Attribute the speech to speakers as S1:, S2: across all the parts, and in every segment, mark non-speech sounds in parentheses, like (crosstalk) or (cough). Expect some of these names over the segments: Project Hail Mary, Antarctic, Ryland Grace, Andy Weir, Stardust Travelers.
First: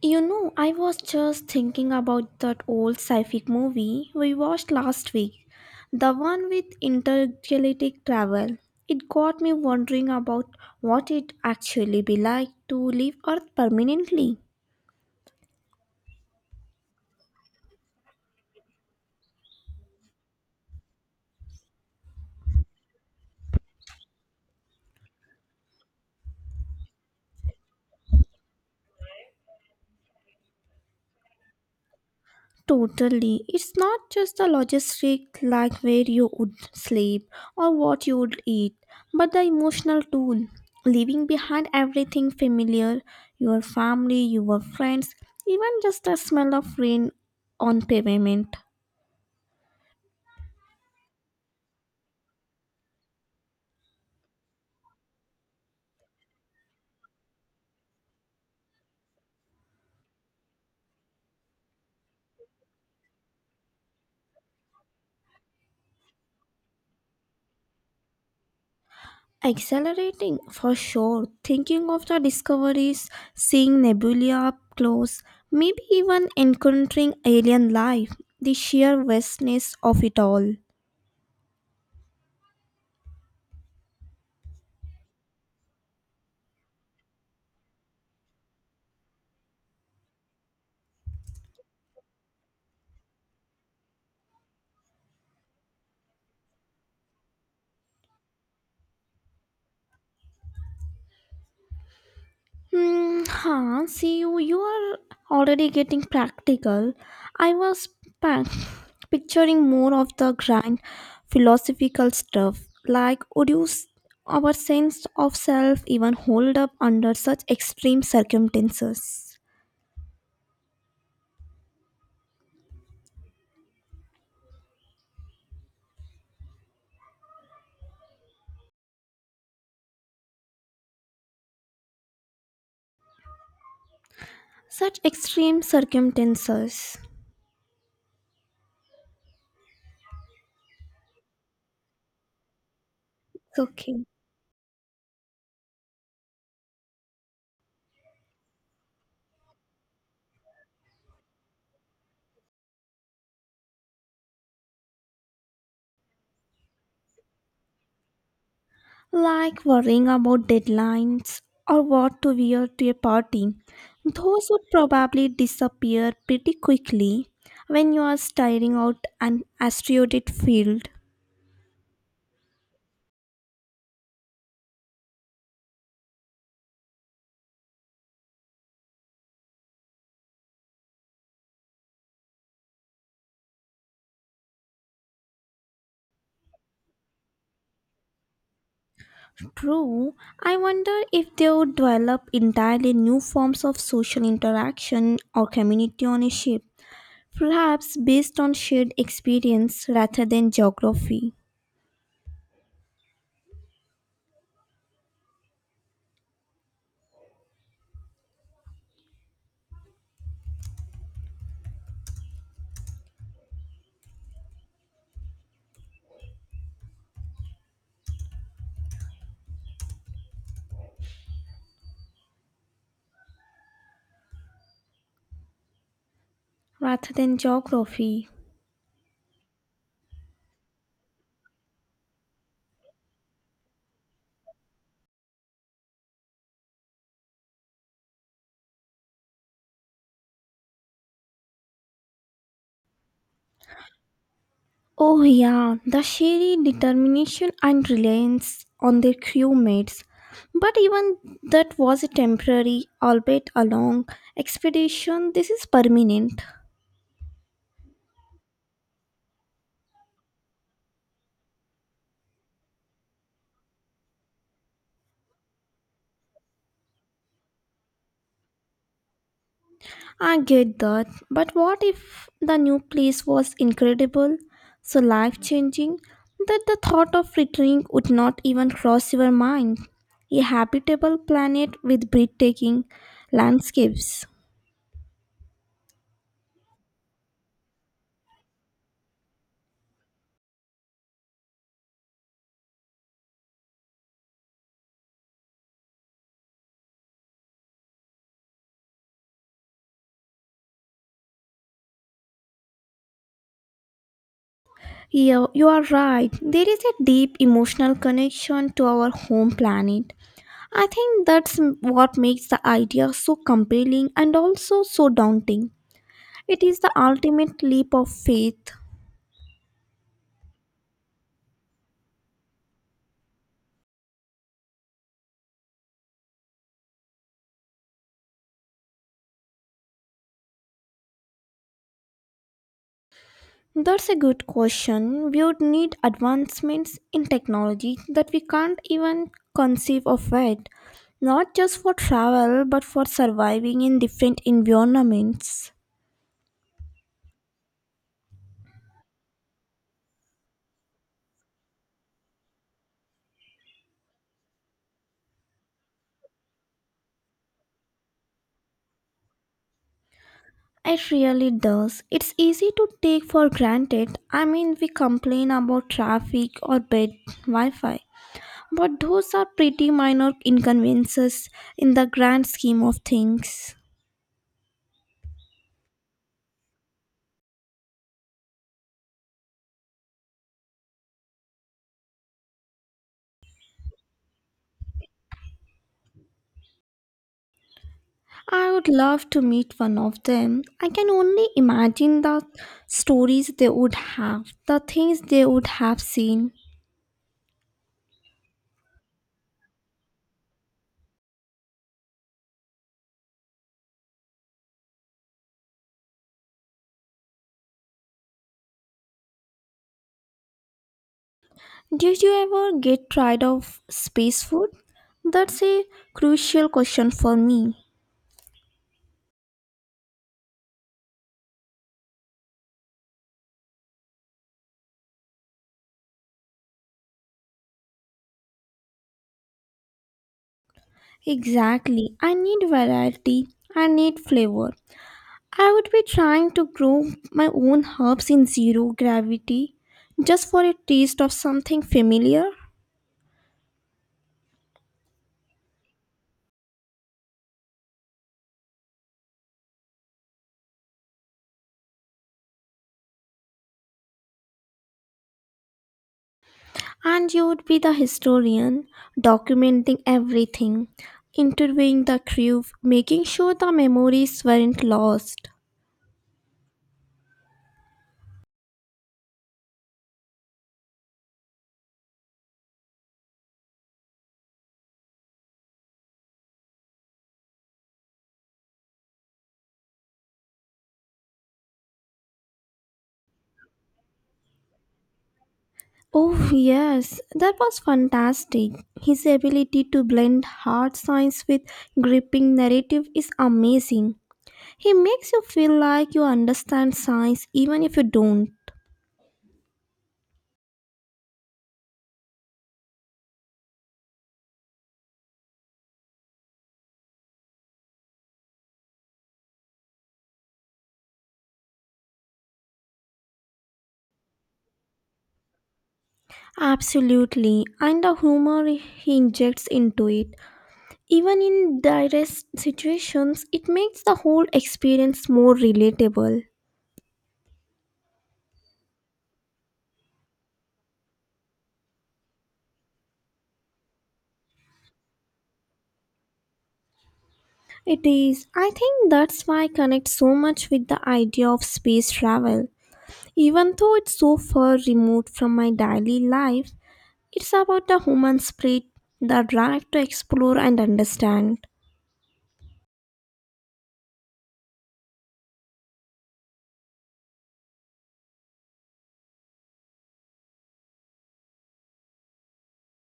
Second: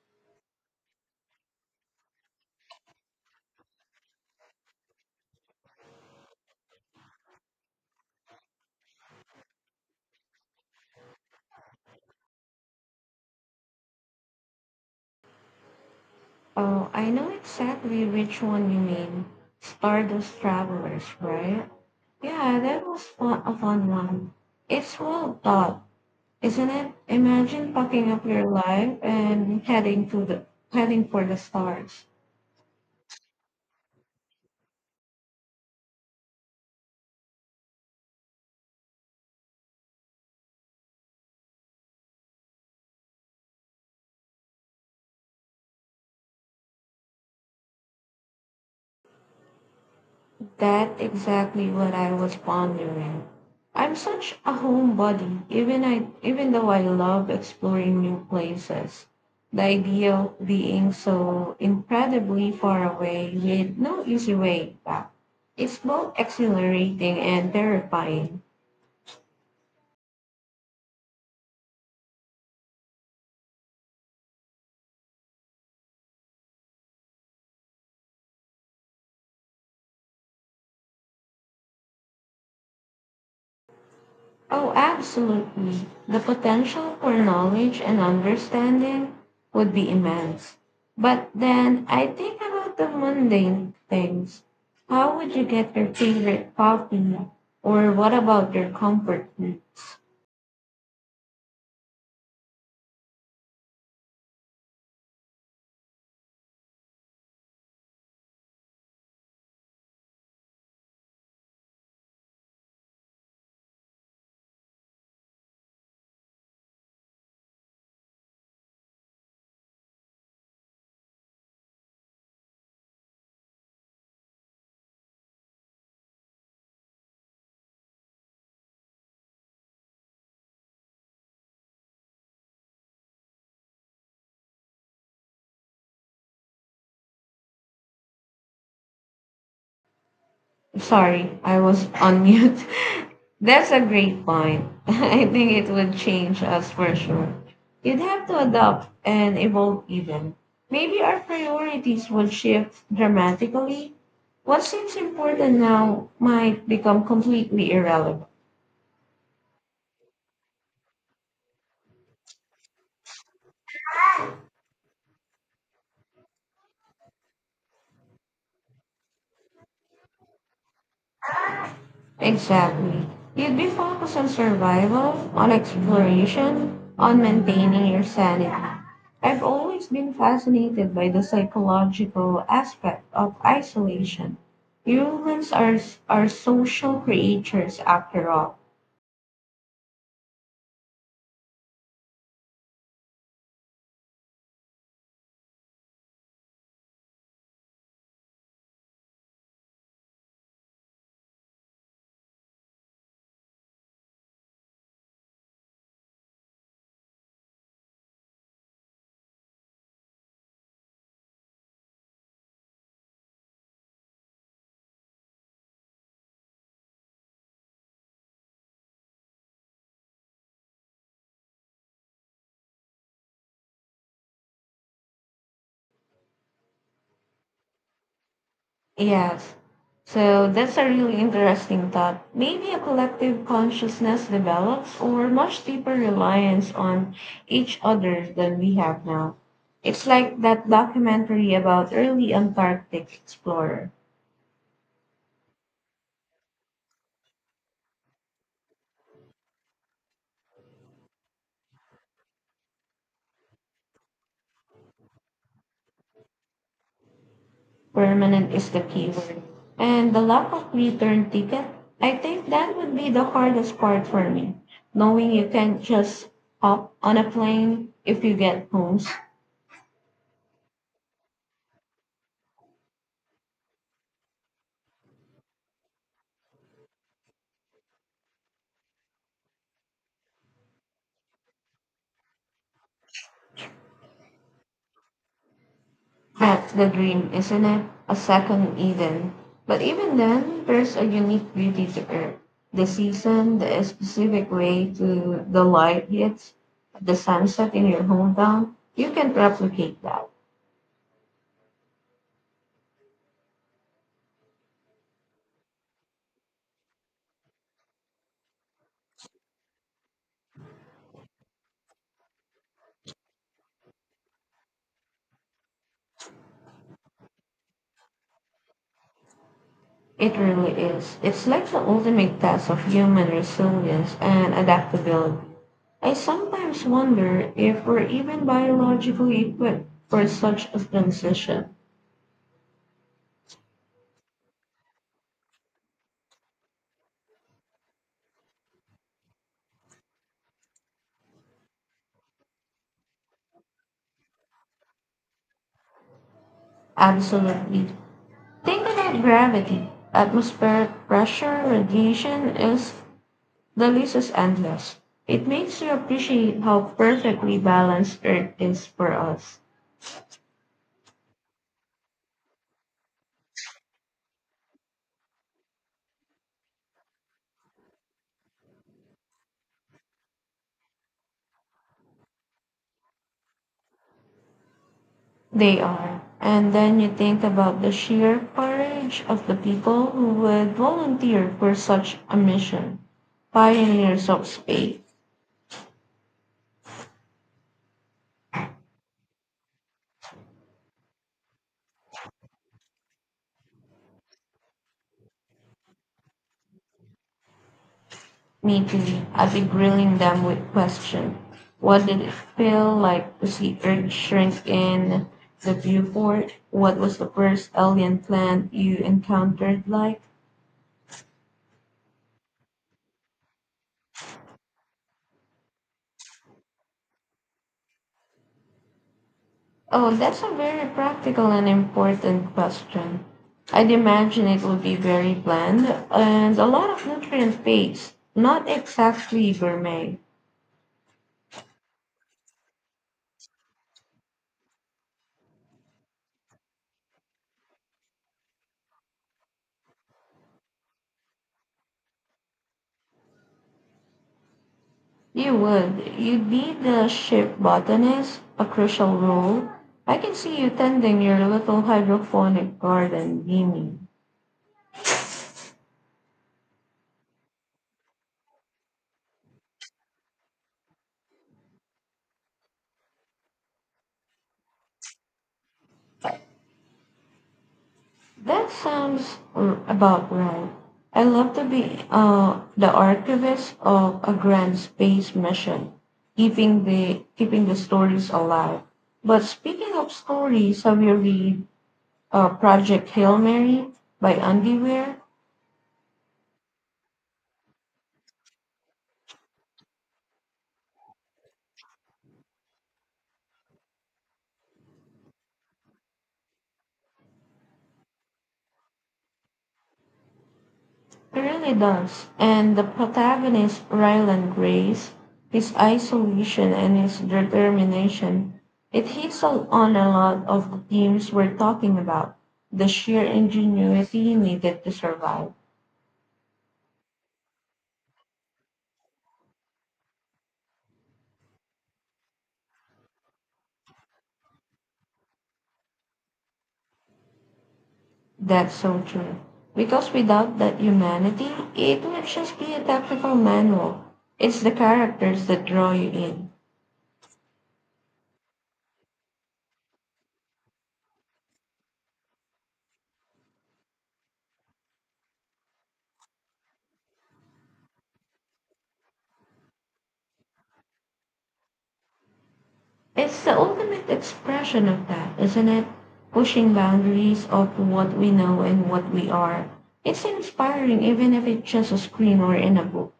S1: I was just thinking about that old sci-fi movie we watched last week, the one with intergalactic travel. It got me wondering about what it actually be like to leave Earth permanently.
S2: Oh, I know exactly which one you mean. Stardust Travelers, right? Yeah, that was fun, a fun one. It's well thought, isn't it? Imagine packing up your life and heading for the stars.
S1: Totally. It's not just the logistic, like where you would sleep or what you would eat, but the emotional toll. Leaving behind everything familiar, your family, your friends, even just the smell of rain on pavement.
S2: That exactly what I was pondering. I'm such a homebody, even though I love exploring new places. The idea of being so incredibly far away with no easy way back is both exhilarating and terrifying.
S1: Accelerating, for sure. Thinking of the discoveries, seeing nebulae up close, maybe even encountering alien life, the sheer vastness of it all.
S2: Oh, absolutely. The potential for knowledge and understanding would be immense. But then I think about the mundane things. How would you get your favorite coffee? Or what about your comfort foods?
S1: See you are already getting practical. I was pa- picturing more of the grand philosophical stuff. Like, our sense of self even hold up under such extreme circumstances? Such extreme circumstances.
S2: Sorry, I was on mute. (laughs) That's a
S1: Okay.
S2: great point. (laughs) I think it would change us for sure. You'd have to adapt and evolve even. Maybe our priorities would shift dramatically. What seems important now might become completely irrelevant.
S1: Like worrying about deadlines or what to wear to a party. Those would probably disappear pretty quickly when you are staring out an asteroid field.
S2: Exactly. You'd be focused on survival, on exploration, on maintaining your sanity. I've always been fascinated by the psychological aspect of isolation. Humans are social creatures after all.
S1: True, I wonder if they would develop entirely new forms of social interaction or community on a ship, perhaps based on shared experience rather than geography. Rather than geography.
S2: Yes. So that's a really interesting thought. Maybe a collective consciousness develops or much deeper reliance on each other than we have now. It's like that documentary about early Antarctic explorer.
S1: Oh, yeah, the sheer determination and reliance on their crewmates. But even that was a temporary, albeit a long, expedition. This is permanent.
S2: Permanent is the keyword. And the lack of return ticket, I think that would be the hardest part for me. Knowing you can't just hop on a plane if you get home.
S1: I get that. But what if the new place was incredible, so life changing, that the thought of returning would not even cross your mind? A habitable planet with breathtaking landscapes.
S2: That's the dream, isn't it? A second Eden. But even then, there's a unique beauty to it. The season, the specific way to the light hits, the sunset in your hometown, you can't replicate that.
S1: Yeah, you are right. There is a deep emotional connection to our home planet. I think what makes the idea so compelling and also so daunting. It is the ultimate leap of faith.
S2: It really is. It's like the ultimate test of human resilience and adaptability. I sometimes wonder if we're even biologically equipped for such a transition.
S1: That's a good question. We would need advancements in technology that we can't even conceive of yet, not just for travel but for surviving in different environments.
S2: Absolutely. Think about gravity. Atmospheric pressure, radiation, is the list is endless. It makes you appreciate how perfectly balanced Earth is for us.
S1: It really does. It's easy to take for granted. I mean, we complain about traffic or bad Wi Fi, but those are pretty minor inconveniences in the grand scheme of things.
S2: They are. And then you think about the sheer courage of the people who would volunteer for such a mission, pioneers of space.
S1: I would love to meet one of them. I can only imagine the stories they would have, the things they would have seen.
S2: Meeting, I'd be grilling them with questions. What did it feel like to see Earth shrink in the viewport? What was the first alien plant you encountered like?
S1: Did you ever get tired of space food? That's a crucial question for me.
S2: Oh, that's a very practical and important question. I'd imagine it would be very bland and a lot of nutrient based, not exactly gourmet.
S1: Exactly. I need variety. I need flavor. I would be trying to grow my own herbs in zero gravity just for a taste of something familiar.
S2: You would. You'd be the ship botanist, a crucial role. I can see you tending your little hydroponic garden, beaming.
S1: And you would be the historian, documenting everything, interviewing the crew, making sure the memories weren't lost.
S2: About right. I love to be the archivist of a grand space mission, keeping the stories alive. But speaking of stories, have you read Project Hail Mary by Andy Weir?
S1: Oh, yes, that was fantastic. His ability to blend hard science with gripping narrative is amazing. He makes you feel like you understand science even if you don't.
S2: He really does. And the protagonist, Ryland Grace, his isolation and his determination, it hits on a lot of the themes we're talking about. The sheer ingenuity needed to survive.
S1: Absolutely. And the humor he injects into it, even in direst situations, it makes the whole experience more relatable.
S2: That's so true. Because without that humanity, it would just be a technical manual. It's the characters that draw you in.
S1: It is. I think that's why I connect so much with the idea of space travel. Even though it's so far removed from my daily life, it's about the human spirit, the drive to explore and understand.
S2: It's the ultimate expression of that, isn't it? Pushing boundaries of what we know and what we are. It's inspiring, even if it's just a screen or in a book.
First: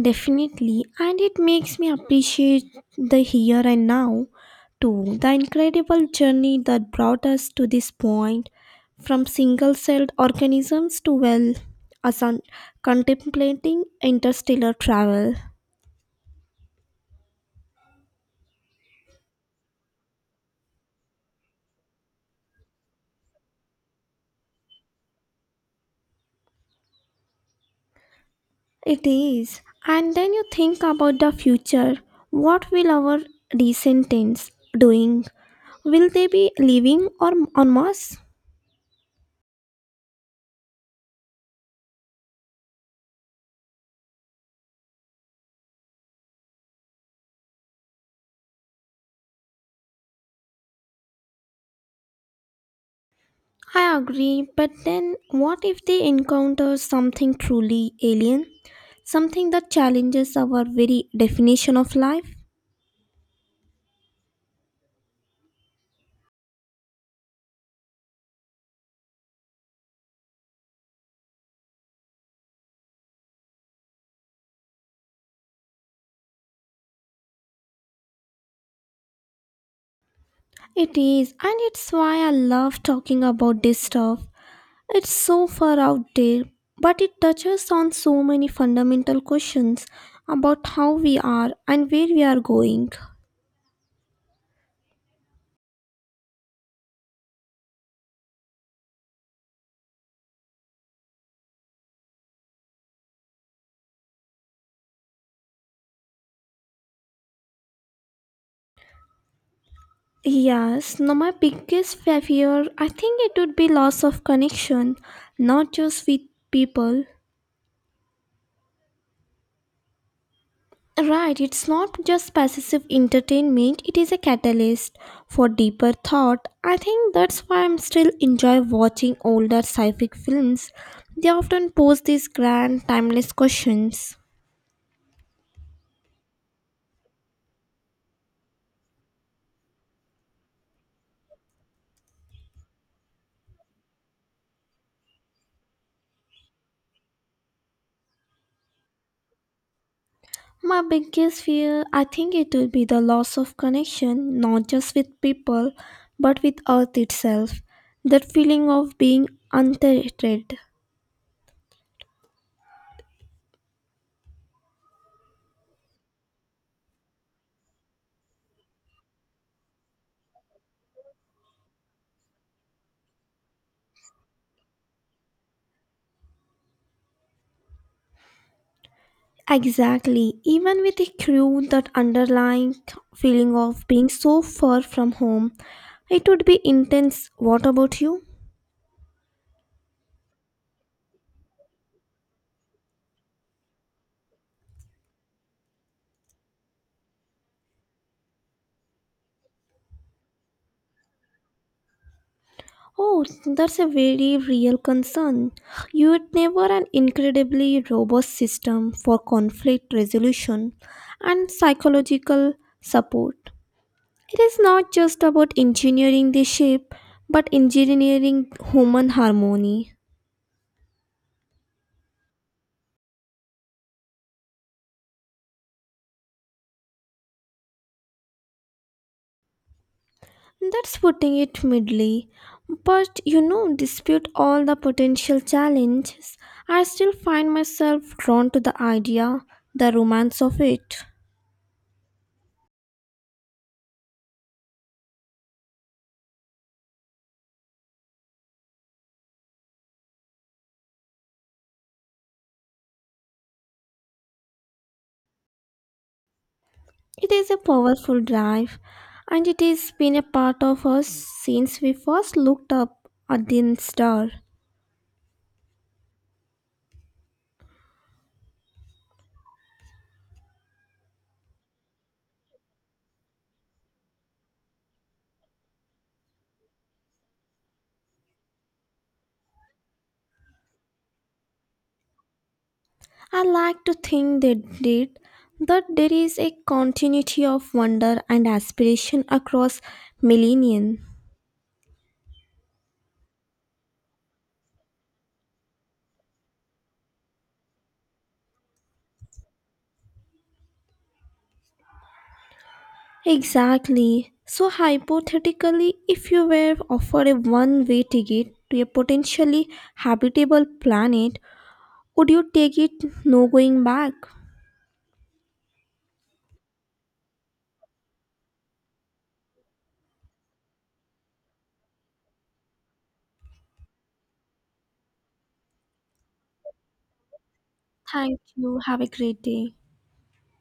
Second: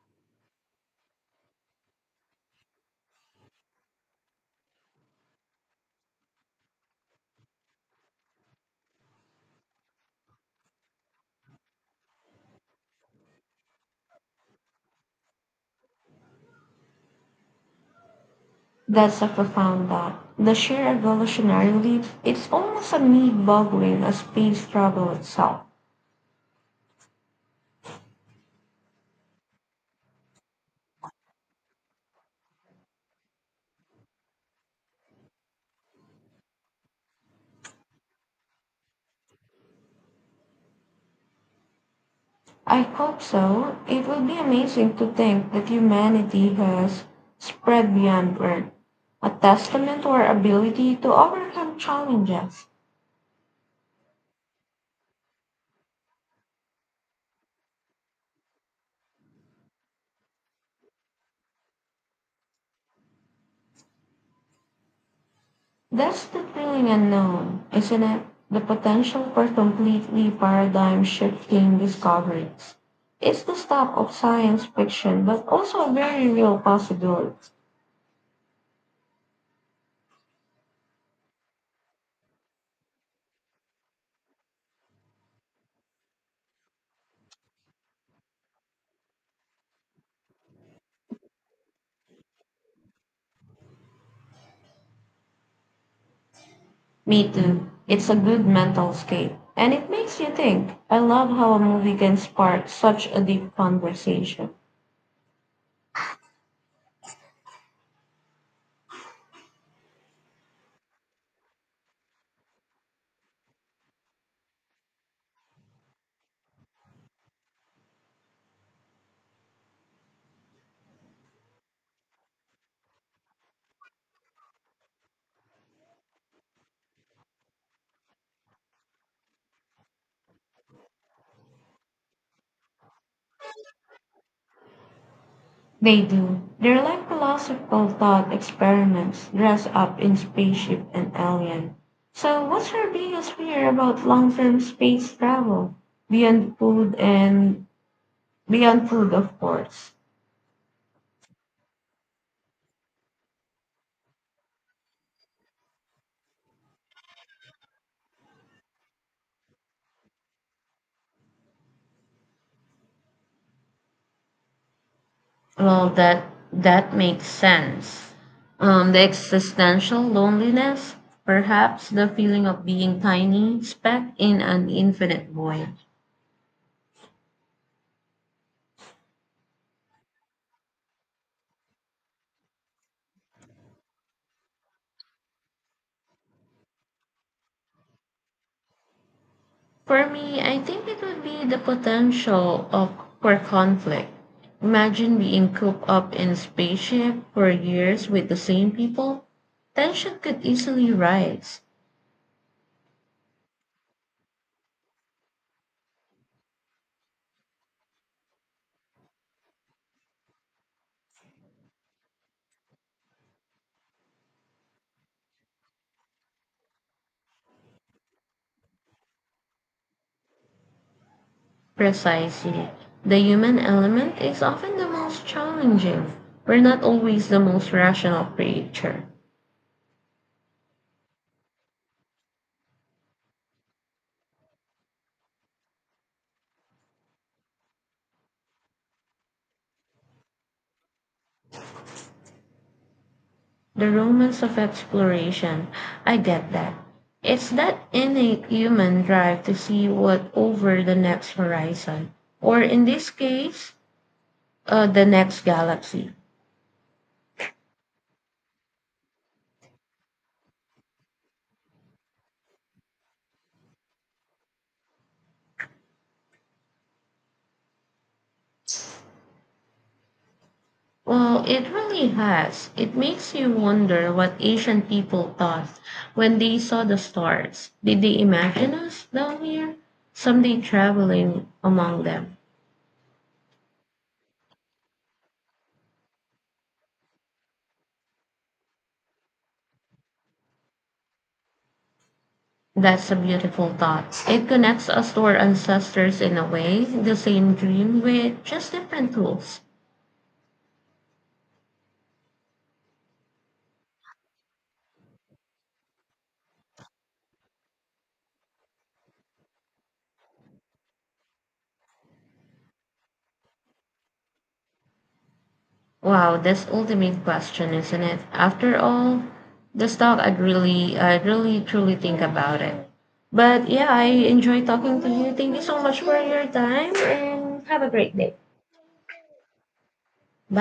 S1: Definitely, and it makes me appreciate the here and now too. The incredible journey that brought us to this point, from single celled organisms to, well, us un- contemplating interstellar travel.
S2: That's a profound thought. The sheer evolutionary leap, it's almost a need boggling as space struggle itself.
S1: It is. And then you think about the future. What will our descendants doing? Will they be living or on Mars?
S2: I hope so. It will be amazing to think that humanity has spread beyond Earth, a testament to our ability to overcome challenges.
S1: I agree, but then what if they encounter something truly alien? Something that challenges our very definition of life?
S2: That's the thrilling unknown, isn't it? The potential for completely paradigm shifting discoveries. It's the stuff of science fiction, but also a very real possibility.
S1: It is, and it's why I love talking about this stuff. It's so far out there, but it touches on so many fundamental questions about how we are and where we are going.
S2: Me too. It's a good mental scape. And it makes you think. I love how a movie can spark such a deep conversation.
S1: Yes, no, my biggest fear, I think it would be loss of connection, not just with people, right, it's not just passive entertainment, it is a catalyst for deeper thought. I think that's why I'm still enjoy watching older sci-fi films. They often pose these grand timeless questions.
S2: They do. They're like philosophical thought experiments dressed up in spaceship and alien. So, what's your biggest fear about long-term space travel beyond food and beyond food, of course?
S1: My biggest fear, I think it will be the loss of connection, not just with people, but with earth itself. That feeling of being untethered.
S2: Well, that makes sense. The existential loneliness, perhaps the feeling of being tiny speck in an infinite void.
S1: Exactly. Even with a crew, that underlying feeling of being so far from home, it would be intense. What about you?
S2: For me, I think it would be the potential of for conflict. Imagine being cooped up in a spaceship for years with the same people. Tension could easily rise.
S1: Oh, that's a very real concern. You would never an incredibly robust system for conflict resolution and psychological support. It is not just about engineering the ship, but engineering human harmony.
S2: Precisely. The human element is often the most challenging. We're not always the most rational creature.
S1: That's putting it mildly. But you know, despite all the potential challenges, I still find myself drawn to the idea, the romance of it.
S2: The romance of exploration, I get that. It's that innate human drive to see what over the next horizon, or in this case, the next galaxy.
S1: It is a powerful drive, and it has been a part of us since we first looked up at the star.
S2: Well, it really has. It makes you wonder what ancient people thought when they saw the stars. Did they imagine us down here, someday traveling among them?
S1: I like to think they did that there is a continuity of wonder and aspiration across millennia.
S2: That's a beautiful thought. It connects us to our ancestors in a way, the same dream with just different tools.
S1: Exactly. So, hypothetically, if you were offered a one way ticket to a potentially habitable planet, would you take it no going back?
S2: Wow, that's ultimate question, isn't it? After all, the stock I'd really truly think about it. But yeah, I enjoy talking to you. Thank you so much for your time and have a great day.
S1: Thank you. Have a great day.